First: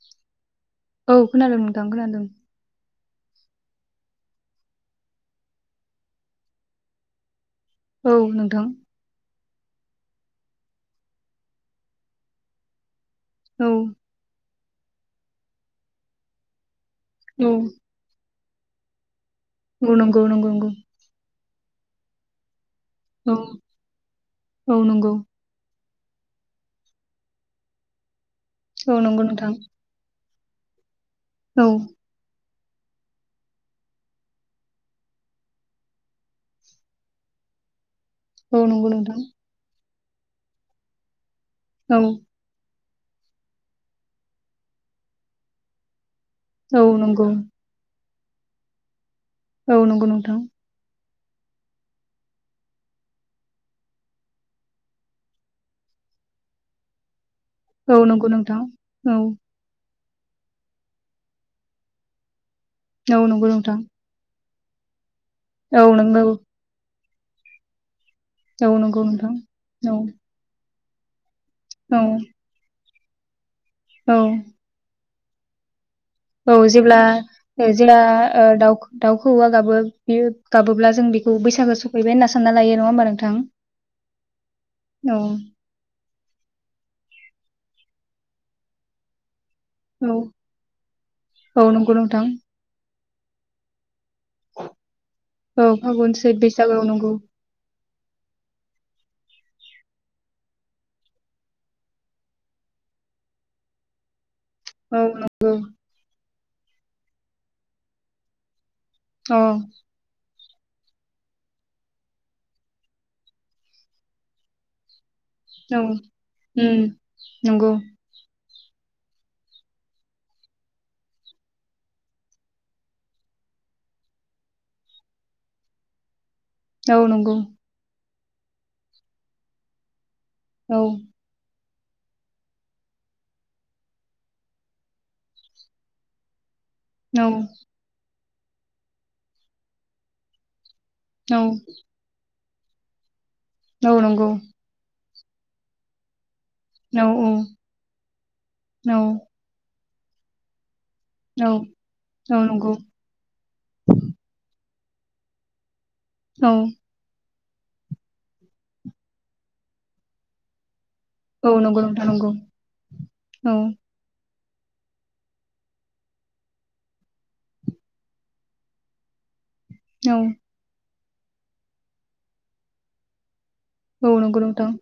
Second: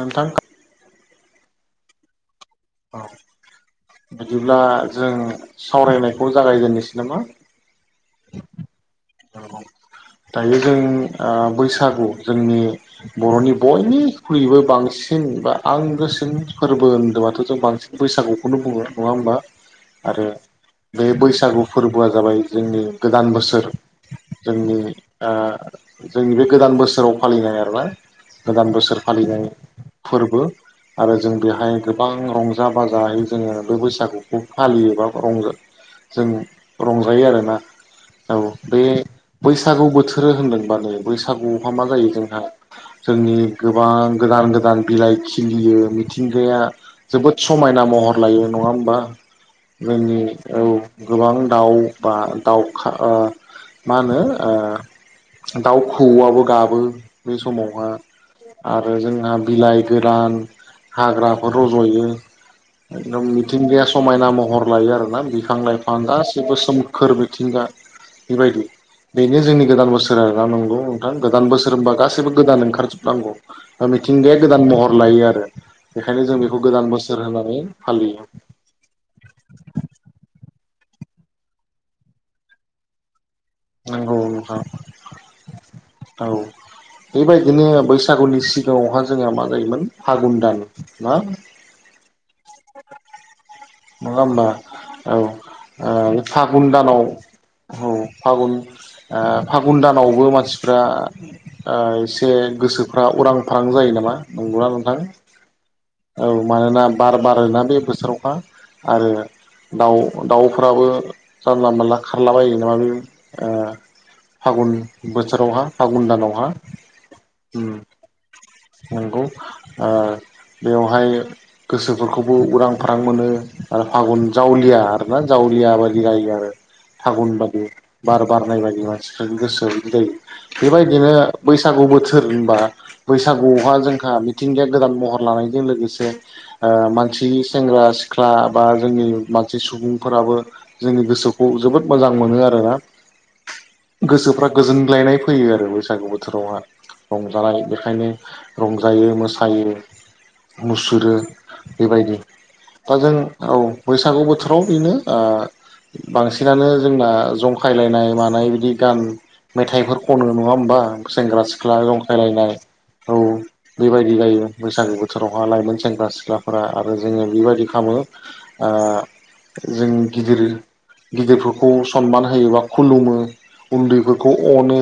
नोंथां औ खोनादों नोंथां खोनादों। औ बिदिब्ला जों सावरायनायखौ जागायजेननोसै नामा? औ नोंथां औ दायो जों ओ बैसागु जोंनि बर'नि औ बयनिखख्रुइबो बांसि सिन बा आंगोसिन फोर बो होन्दोंबाथ' औ जों बांसिन बैसागु खुनु बुंङो नङा होमबा? औ नंगौ आरो नंगौ नंगौ बे बैसागु फोरबोआ जाबाय जोंनि गोदान औ बोसोर औ जोंनि नंगौ ओ जोंनि बे गोदान बोसोराव फालिनाय आरोना। गोदान औ बोसोर नंगौ फालिनाय नोंथां फोरबो [inaudible] आरो जों औ बेहाय गोबां रं जा बाजायै जोङो बे बैसागुखौ फालियो बा रंजा जों रंजायो आरोना। औ बे नंगौ नोंथां बैसागु बोथो सोरो होनदोंबा [unintelligible] सागुआव मा औ जायो जोंहा जोंनि गोबां गोदान गोदान बिलाइ खिलियो बि थिंगाया औ नंगौ जोबोद समायना महर। खालायो नङा होमबा। औ नंगौ मोनि नोंथां औ गोबां दाव बा दावखा ओ मा होनो ओ दाव खौऔआबो गाबो। बे समावहा औ नंगौ नोंथां आरो औ जोंहा बिलाइ गोरान हाग्राफोर रज'यो। औ एकदम नंगौ नोंथां मिथिंगाया समायना महर लायो आरोना बिफां औ लाइफां नंगौ गासिबो सोम खोरबै थिंगा बेबायदि औ नंगौ नोंथां बेनो जोंनि गोदान औ बोसोर आरोना नंगौ। गोदान बोसोर होनबा औ गासैसिबो गोदान ओंखारज नांगौ। ओ मिथिंगाया गोदान महर लायो आर ओ औ जेब्ला ओ जेया फालियो ओ दाव -दाव खौऔआ गाबो बियो गाबोब्ला जों बेखौ बैसागो सफैबाय होनना सानना लायो नंङा होमबा नोंथां? नोंगौ नोंथां औ औ बेबायदिनो बैसागुनि सिगांङावहा जोंहा मा जायोमोन औ फघुन दान ना? औ नंगौ नोंथां नंङा होमबा? औ औ फागुन ओ सैथ फागुन बैसागो औ दानाव नंगौ औ फागुन ओ फागुन दानावबो मानसिफ्रा ओ एसे गोसोफ्रा उरां फारां जायो नामा? नंगौआ औ नोंथां? नंगौ औ मानोना बार बारोना बे बोसोरावखा आरो औ दाव- दाव फ्राबो जानला मोनला खारलाबायो नामा बे ओ फागुन बोथोरावहा औ फागुन दानावहा उम नंगौ नंगौ ओ बेवहाय गोसोफोरखौबो उरां फारां मोनो ओ फागुन जावलिया आरोना जावलिया बायदि जायो आरो। औ नंगौ फागुन बादि बार बारनाय बादि मानसिफोरनि गोसोआव बिदि जायो। औ बेबायदिनो बैस सागु बोथोर होनबा बैसागुआवहा जोंहा मिथिंगाया गोदान महर लानाय जों लोगोसे ओ औ मानसिनि सेंग्रा सिख ख्ला बा जोंनि मानसि सुबुंफोराबो। जोंनि औ गोसोखौ जोबोद मोजां मोनो आ औ [unintelligible] नंगौ गोसोफ्रा गोजोनग्लायनाय फैयो आरो बैसागु बो थोरावहा औ रंजानाय बेखायनो औ रंजायो मोसायो। मुस सुरो औ बेबायदि औ नंगौ दा जों औ बैसागु बोथोराव इनो ओ औ बांसिनानो जोंना जं जंखायलायनाय मानाय बिदि गान मेथाइफोर खनो नङा होमबा सेंग्रा औ सिख्ला नंगौ नोंथां नंगौ जंखायलायनाय औ बेबायदि जायो। बैसागु बो थोरावहा लाइमोन सेंग्रा सिख्लाफोरा आरो जोङो बेबायदि खामो ओ जों औ गिदिर गिदिरफोरखौ सनमान होयोबा खुलुमो। औ उन्दैफोरखौ नंगौ नोंथां अनो।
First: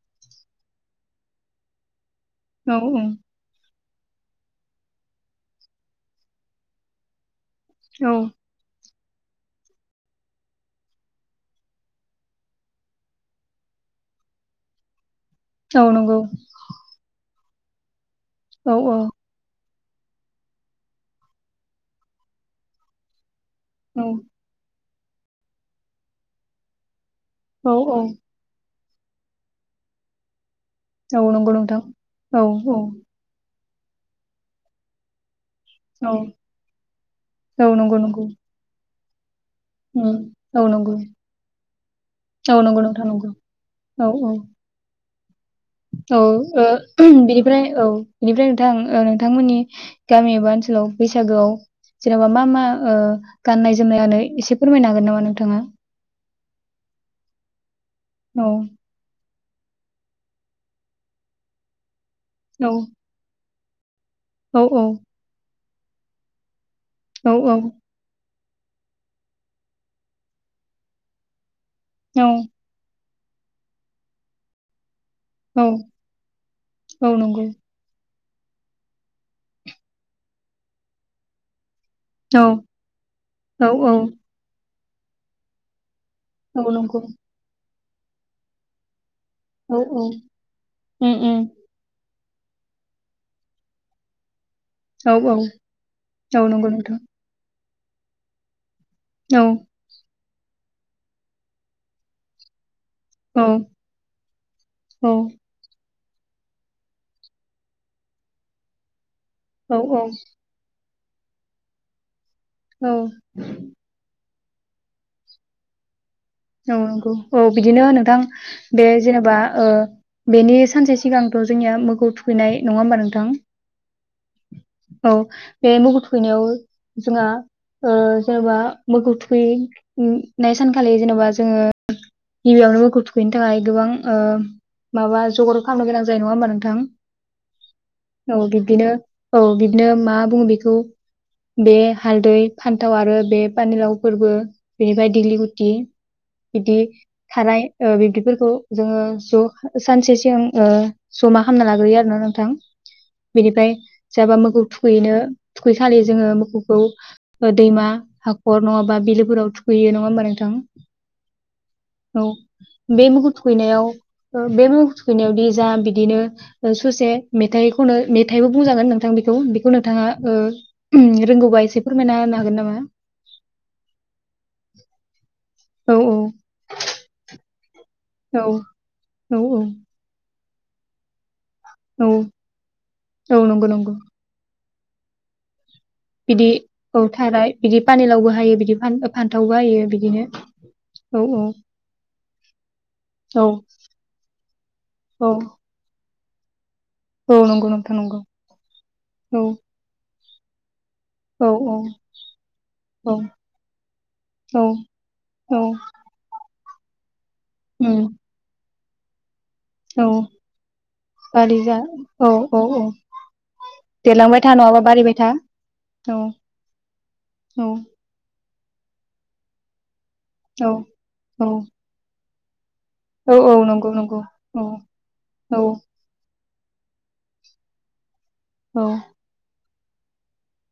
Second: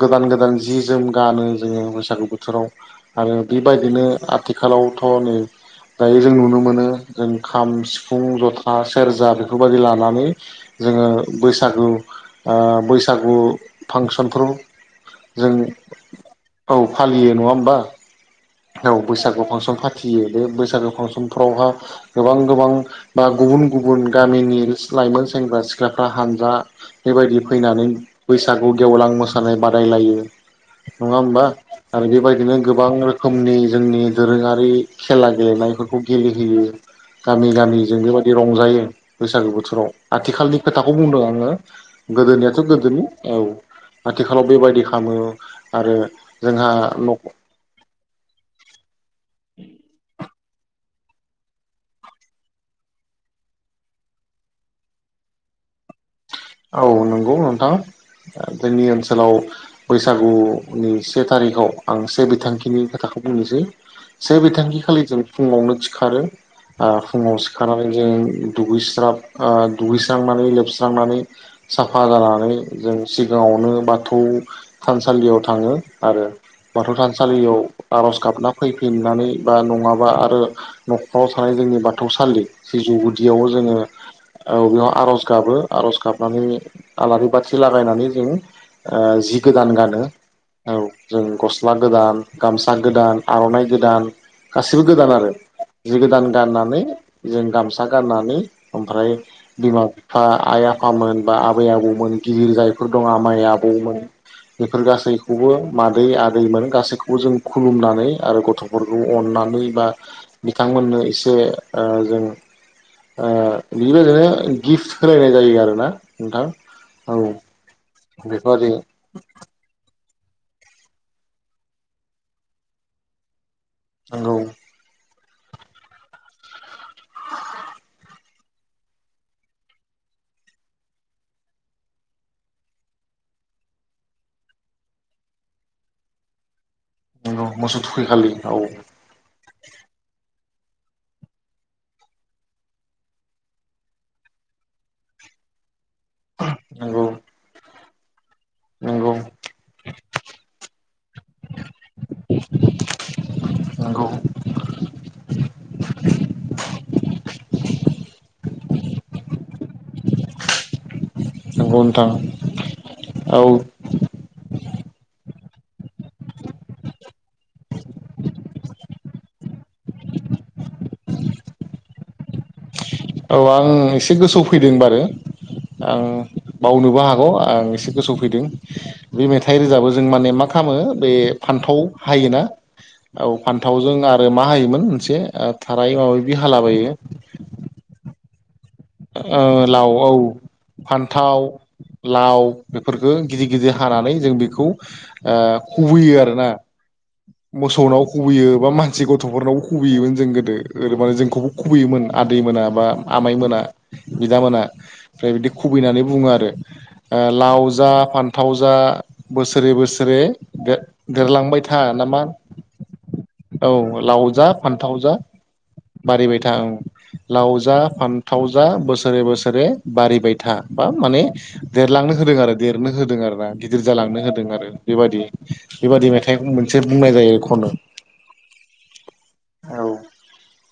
गोदान गोदान जि जोम गानो जोङो बोसागु बोथोराव औ आरो बिर बायदिनो आ आथिखालावथ' नै दायो जों नुनो मोनो जों खाम सिफुं जथा सेरजा बेफोरबायदि लानानै जोङो बैसागु ओ बैसागु फांसनफोर जों औ नंगौ औ फालियो नङा होम बा। औ बैसागु फांसन फाथ फियो बे बैसागो फांसनफ्रावहा गोबां गोबां बा गुबुन गुबुन औ गामिनि [unintelligible] लाइमोन सेंग्रा सिख्लाफ्रा हानजा बेबायदि औ फैनानै बैसाग औ गेवलां मोसानाय बादायलायो। नङा औ होमबा नंगौ नोंथां आरो औ बेबायदिनो गोबां रो नि जोंनि दोरोङारि खेला गेलेनायफोरखौ औ गेलेहोयो गामि औ नंगौ गामिजों नंगौ बेबायदि रंजायो। बैसागो बोथ थोराव उम आथिखालनि औ खोथाखौ नंगौ बुंदों आङो औ गोदोनियाथ' नंगौ गोदोनि नोंथां नंगौ औ औ औ आथिखालाव बेबायदि खालामो। [inaudible] औ ओ जोंहा बिनिफ्राय औ। बेनिफ्राय नोंथां नोंथांमोननि गामि एबा ओनसाव बैसागोआव जेन'बा मा मा ओ गान्नाय जोमनायानो एसे फोरमायनो हागोन नामा नोंथाङा? औ नंगौ नोंथां। औ जोंनि ओनसोलाव बैसागुनि से थारिखआव आं से औ बिथांखिनि खोथाखौ बुंनोसै। से औ बिथांखि औ खालि जों फुङावनो सिखारो। ओ फुङाव औ सिखारनानै जों दुगैस्राब ओ दुगैस्रांनानै लोबस्रांनानै साफा औ जानानै जों सिगाङावनो बाथौ थानसालियाव औ थाङो आरो बाथौ औ नंगौ थानसालियाव आर'ज गाबना फैफिननानै बा नङाबा आरो न'खराव थानाय जोंनि बाथ औ बाथौसालि सिजौ गुदियाव औ जोङो औ ओ बेयाव आर'ज गाबो आर'ज गाब औ नंगौ आलारि बाथि ला नायनानै जोङो ओ जि गोदान औ औ गानो औ उम जों उम गस्ला गोदान। गामसा गोदान आर'नाइ गोदान गासिबो गोदान औ आरो जि गोदान औ नंगौ गाननानै नोंथां जों गामसा गाननानै ओमफ्राय औ बिमा बिफा आइ आफा फामोन बा आबै आबौमोन गिदिर जाय फोर दं आ माइ औ आबौमोन बेफोर औ गासैखौबो मा आदै आदैमोन गासैखौबो जों खुलुमनानै आरो गथ'फोरखौ अननानै औ बा बिथांमोननो एसे ओ जों औ ओ बेबायदिनो गिफ्ट होलायनाय जायो आरो ना? औ नंगौ औ बिदिनो नोंथां बेफोरबादि बे जेनेबा ओ बेनि सानसे सिगांथ जोंनिया मोगौ थुखैनाय नङा होमबा नोंथां? नंगौ। औ बे मोसौ थुयैनायाव जोंहा ओ जेनेबा मोसौ थुयैनाय सानखालि जेनेबा जोङो गिबियावनो मोसौ थुखैनो थाखाय गोबां ओ माबा जगार खालामनो गोनां जायो नङा होमबा नोंथां? नोंगौ मोसौ थुखैखालि औ औ बिदिनो मा बुङो बेखौ बे हालदै फान्थाव आरो बे पानिलाव फोरबो बेनिफ्राय दैलि गुटि बिदि नंगौ थाराय ओ बिब्दिफोरखौ जोङो नंगौ ज सानसे सिगां ओ जमा खालामना लाग्रोयो आरोोना नोंथां। बेनिफ्राय नंगौ जाबा मोसौ थु थुखैनो थुखै खालि जोङो मोसौखौ दैमा हाखर नङाबा बिलोफोराव थुखैयो नङा होमबा नोंथां? नंगौ नोंथां औ बे मोसौ औ थुुबैनायाव बे मोसौ थुखैनायाव जा बिदिनो ससे मेथाइखौनो मेथाइबो बुंजागोन नोंथां बेखौ बेखौ नोंथाङा ओ रोंगौबा एसे फोरमायना होनो हागोन नामा औ आं एसे गोसोआव फैदों बाआरो औ औ आं बावनोबो हागौ आं एसे गोसोआव फैदों औ बे औ मेथाइ औ रोजाबो जों माने माख हामो बे फान्थाव औ हायोना औ नंगौ फान्थावजों नंगौ आरो मा हायोमोन? मोनसे आब बिदि औ थाराय बिदि पानि लावबो हायो बिदि फान्थावबो ओ हायो लाव औ बिदिनो औ औ फान्थाव लाव बेफोरखौ औ गिदिर गिदिर हानानै जों बेखौ औ ओ खुबैयोआरो ना औ नंगौ नोंथां मोसौनाव नंगौ खुबैयो बा मानसि औ गथफोरनाव खुबैयोमोन जों गो दो ओरै माने औ जोंखौबो खुबैयोमोन आदै मोना बा औ आमाइ मोना। बिदामोना औ ओमफ्राय बिदि औ खुबै होननानै बुङो आरो दय ओ लाव जा उम फान्थाव जा [inaudible] बोसोरै औ बोसोरै बारि दे-देरलांबाय जा था नामा औ औ औ औ लाव देरलांबाय जा था नङाबा फानथाव जा बारिबाय था औ बारिबाय था औ लाव औ जा फान्थाव जा बोसोरे बोसोरे बारिबाय था औ बा माने औ देरलांनो होदों आरो। देरनो होदों औ आरोना औ गिदिर नंगौ नंगौ जालांनो होदों औ आरो बेबायदि औ बेबायदि मेथाइ मोनसे बुंनाय जायो खननो उम। औ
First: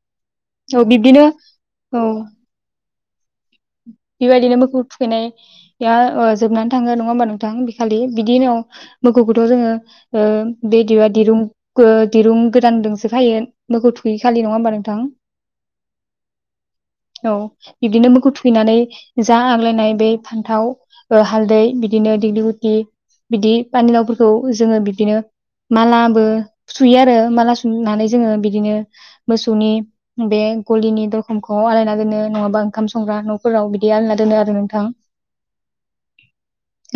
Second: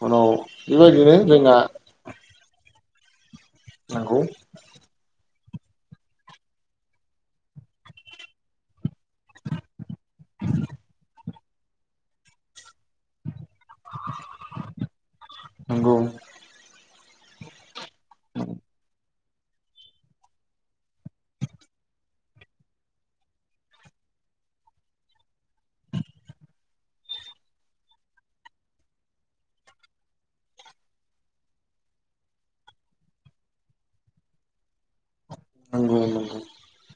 उनाव बेबायदिनो बिब्दिनो जोंना औ बेबायदिनो मोसौ थुखैनाय ओ ओ जोबनानै थाङो नङा होमबा नोंथां बे खालि बिदिनो मोखौखौथ' जोङो ओ बेदिआ दिरुं दिरुं गोदानजोंसो खायो। मोखौ थुखैखालि नङा होमबा नोंथां? नंगौ औ बिदिनो मोखौ थुखैनानै जा आग्लायनाय बे फान्थाव ओ हालदै बिदिनो दिग्लिलिथि बिदि पानि लावफोरखौ जोङो बिब्दिनो मालाबो सुयो आरो माला सुनानै जोङो बिदिनो मोसौनि बे गलिनि दरखंख' आलायना दोनो नङाबा ओंखाम संग्रा न'फोराव आलना दोनो आरो नोंथां। नंगौ नंगौ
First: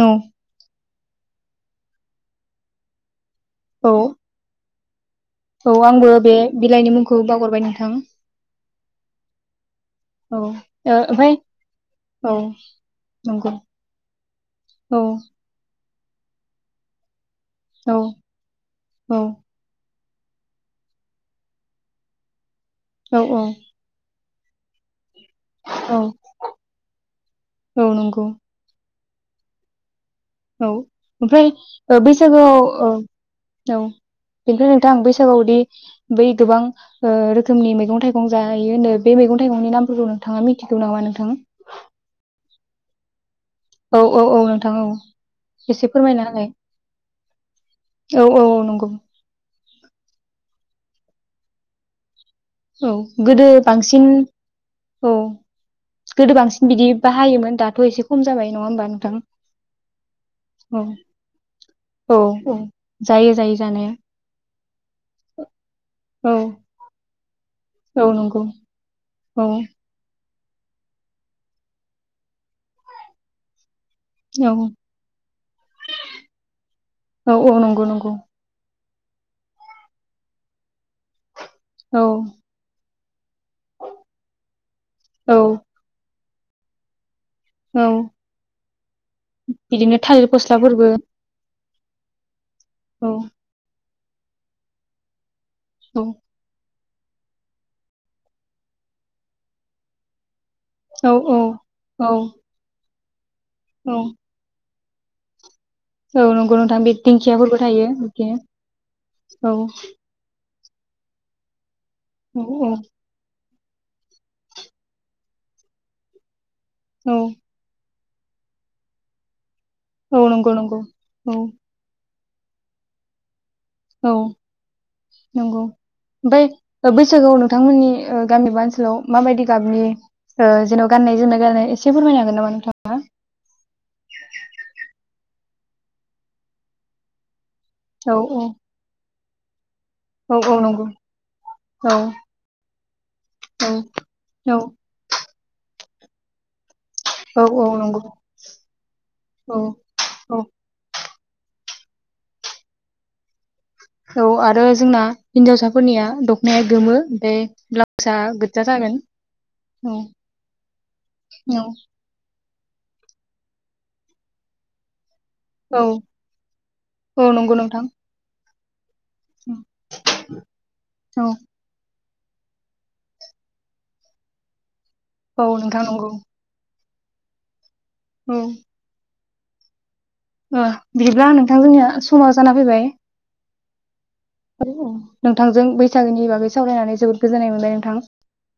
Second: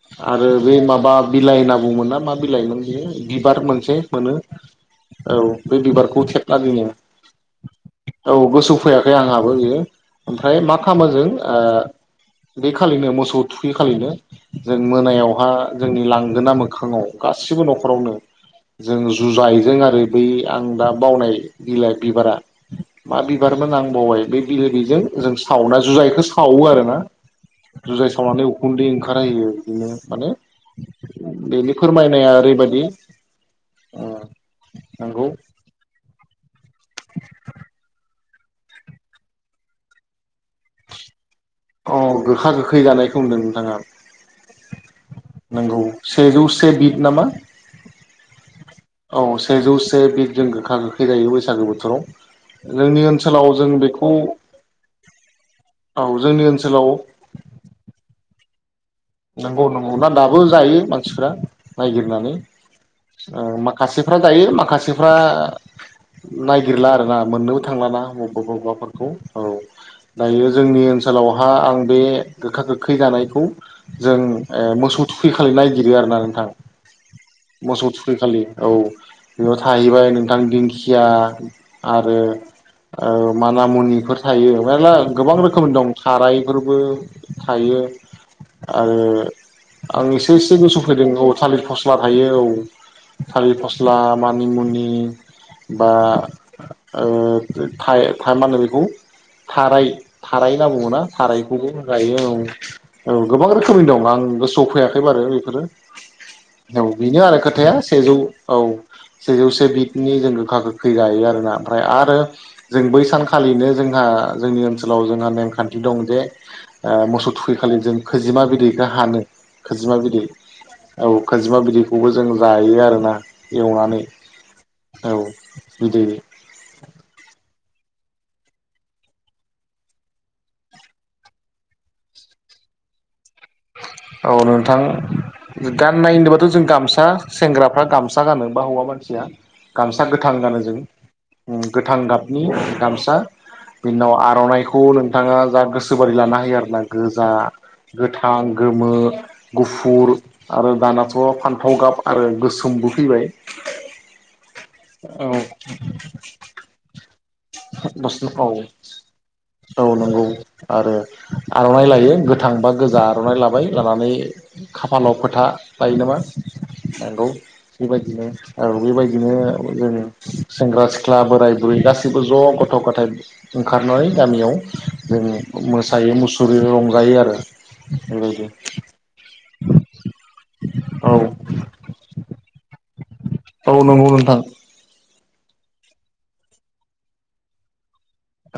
औ आरो बे माबा बिलाइ होनना बुंमोन ना मा बिलाइमोन बियो? बिबार औ मोनसे मोनो औ बे आंबो बिबारखौ बे खेबना दोनो बिलाइनि मुंखौ बावगारबाय नोंथां औ गोसौ फैयाखै आंहाबो बियो औ ओ ओमफ्राय मा खामो जों ओमफाय ओ औ बे खालिनो मोसौ मोसौ नंगौ थुखै खालिनो जों औ मोनायावहा जोंनि लांगोना मोखाङाव गासिबो औ न'खरावनो जों जुजायजों आरो बै आं दा बावनाय बिलाइ बिबारा औ मा औ बिबारमोन आं बावबाय लै। बेले बेजें जों सावना औ जुजायखौ सावो आरो ना औ जुजाय स नंगौ उखुन्दै ओंखारहायो बिदिनो माने औ ओमफ्राय बेनि फोरमायनाया बैसागोआव ओरैबायदि ओ औ ओ बेनिफ्राय नोंथां नंगौ बैसागोआवदि बै गोबां ओ रोखोमनि मैगं थाइगं जायोनो बे मैगं थाइगंनि नामफोरखौ नो थाङा मिथिगौ नामा नोंथां? खै जानायखौ होनदों नोंथाङा औ औ औ नोंथां औ नंगौ एसे फोरमायना सेजौ होनाय से बिद नामा औ औ नंगौ औ सेजौसे से बि जों गोखा गोखै जायो बैसागो बोथोराव। औ जोंनि गोदो ओनसोलाव जों बांसिन बेखौ औ औ गोदो जोंनि बांसिन ओनसोलाव बिदि बाहायोमोन दाथ' एसे खम जाबाय। नङा होमबा नोंथां नंगौ नंगौ ना दाबो जायो औ मानसिफ्रा औ नायगिरनानै औ जायो ओ जायो जानाया माखासेफ्रा जायो माखासेफ्रा औ नायगिरला आरोना। मोन्नो थांलाना औ बबा नंगौ बबाफोरखौ औ दायो जोंनि ओनसोलावहा आं बे गोखा गोखै जानायखौ जों औ ओ मोसौ थुखै खालि नायगिरो आरोना नोंथां औ औ नंगौ मोसौ नंगौ थुखै खालि औ। बेयाव थाहैबाय नोंथां दिंखिया औ आरो औ माना मुनिफोर थायो मेरला गोबां औ रोखोम दं थाराइ फोरबो थायो। औ आरो बिदिनो आं थालिर एसे एसे फस्लाफोरबो सौफैदों औ थालिर फस्ला थायो औ औ थालिर फस थ्ला मानिमुनि बा औ ओ थाइ-थारमाने बेखौ थाराय थाराय नाबुङोना औ थारायखौबो गायो औ। औ गोबां रोखोमनि औ दं आंबो गोसोआव फैयाख बबारो बेफोरो औ नंगौ नोंथां औ बे बेनो आरो दिंखियाफोरबो खोथाया थायो सेजौ बिदिनो औ औ सेजौसे बिदनि जों गोखा गोख खैगायो आरो ना फ्राय आरो औ औ जों बै सानखालिनो जोंहा जोंनि ओनसोलाव जोंहा नेमखान्थि दं जे ओ मोसौ औ थुखैखालि जों खोजिमा बिदैखौ हानो। खोजिमा बिदै औ नंगौ नंगौ औ खोजिमा बिदैखौबो जों जायो आरोना एवनानै औ औ नंगौ बिदै मफाय बैसागुआव नोंथांमोननि गामि बा ओनसोलाव माबायदि गाबनि ओ जेन' गाननाय जोमनाय गनो एसे फोरमायनो हागोन नामा नोंथाङा? औ नोंथां गाननाय होनदोबाथ' जों गामसा सेंग्राफ्रा औ गामसा औ गानो बा हौवा मानसिया गामसा गोथां औ गानो औ जों नंगौ औ गोथां गाबनि गामसा औ बिनि उनाव औ आर'नाइखौ नोंथाङा जा गोसोबादि लानो होयो आरो ना। गोजा, औ औ नंगौ गोथ आं गमो औ गफुर औ आरो दा दाथ' फान्थाव गाब आरो गोसोमबो फैबाय खौ आर आरो जोंना औ हिनजावसाफोरनिया दखनाया गोमो ओमफाय ब्लाउसआ दस औ गोज्जा जागोन। औ, औ। थांबा गोजा आर'नाइ लाबाय लानानै खाफालाव फो था लायो औ नामा नंगौ औ नोंथां बेबायदिनो औ बेबाय दिनो औ ओं सेंग्रा सिख्ला औ बोराय बुरै गासैबो ज' गथ' गथाय ओंखारनाय गामियाव जों औ नोंथां नंगौ मोसायो मुसुरो रं जायो आरो। औ बेबायदि [inaudible] ओ औ बिदिब्ला नोंथां जोंनिया समाव जाना फैबाय। औ नंगौ नोंथां। औ औ नोंथांजों बैसागोनि बागै सावरायनानै जोबोद गोजोननाय मोनबाय नोंथां।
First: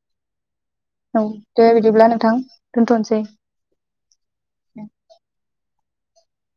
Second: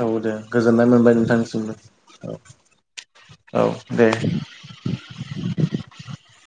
औ दे गोजोननाय मोनबाय औ दे बिदिब्ला नोंथांसिमबो नोंथां दोनथ'नोसै औ औ दे। [inaudible]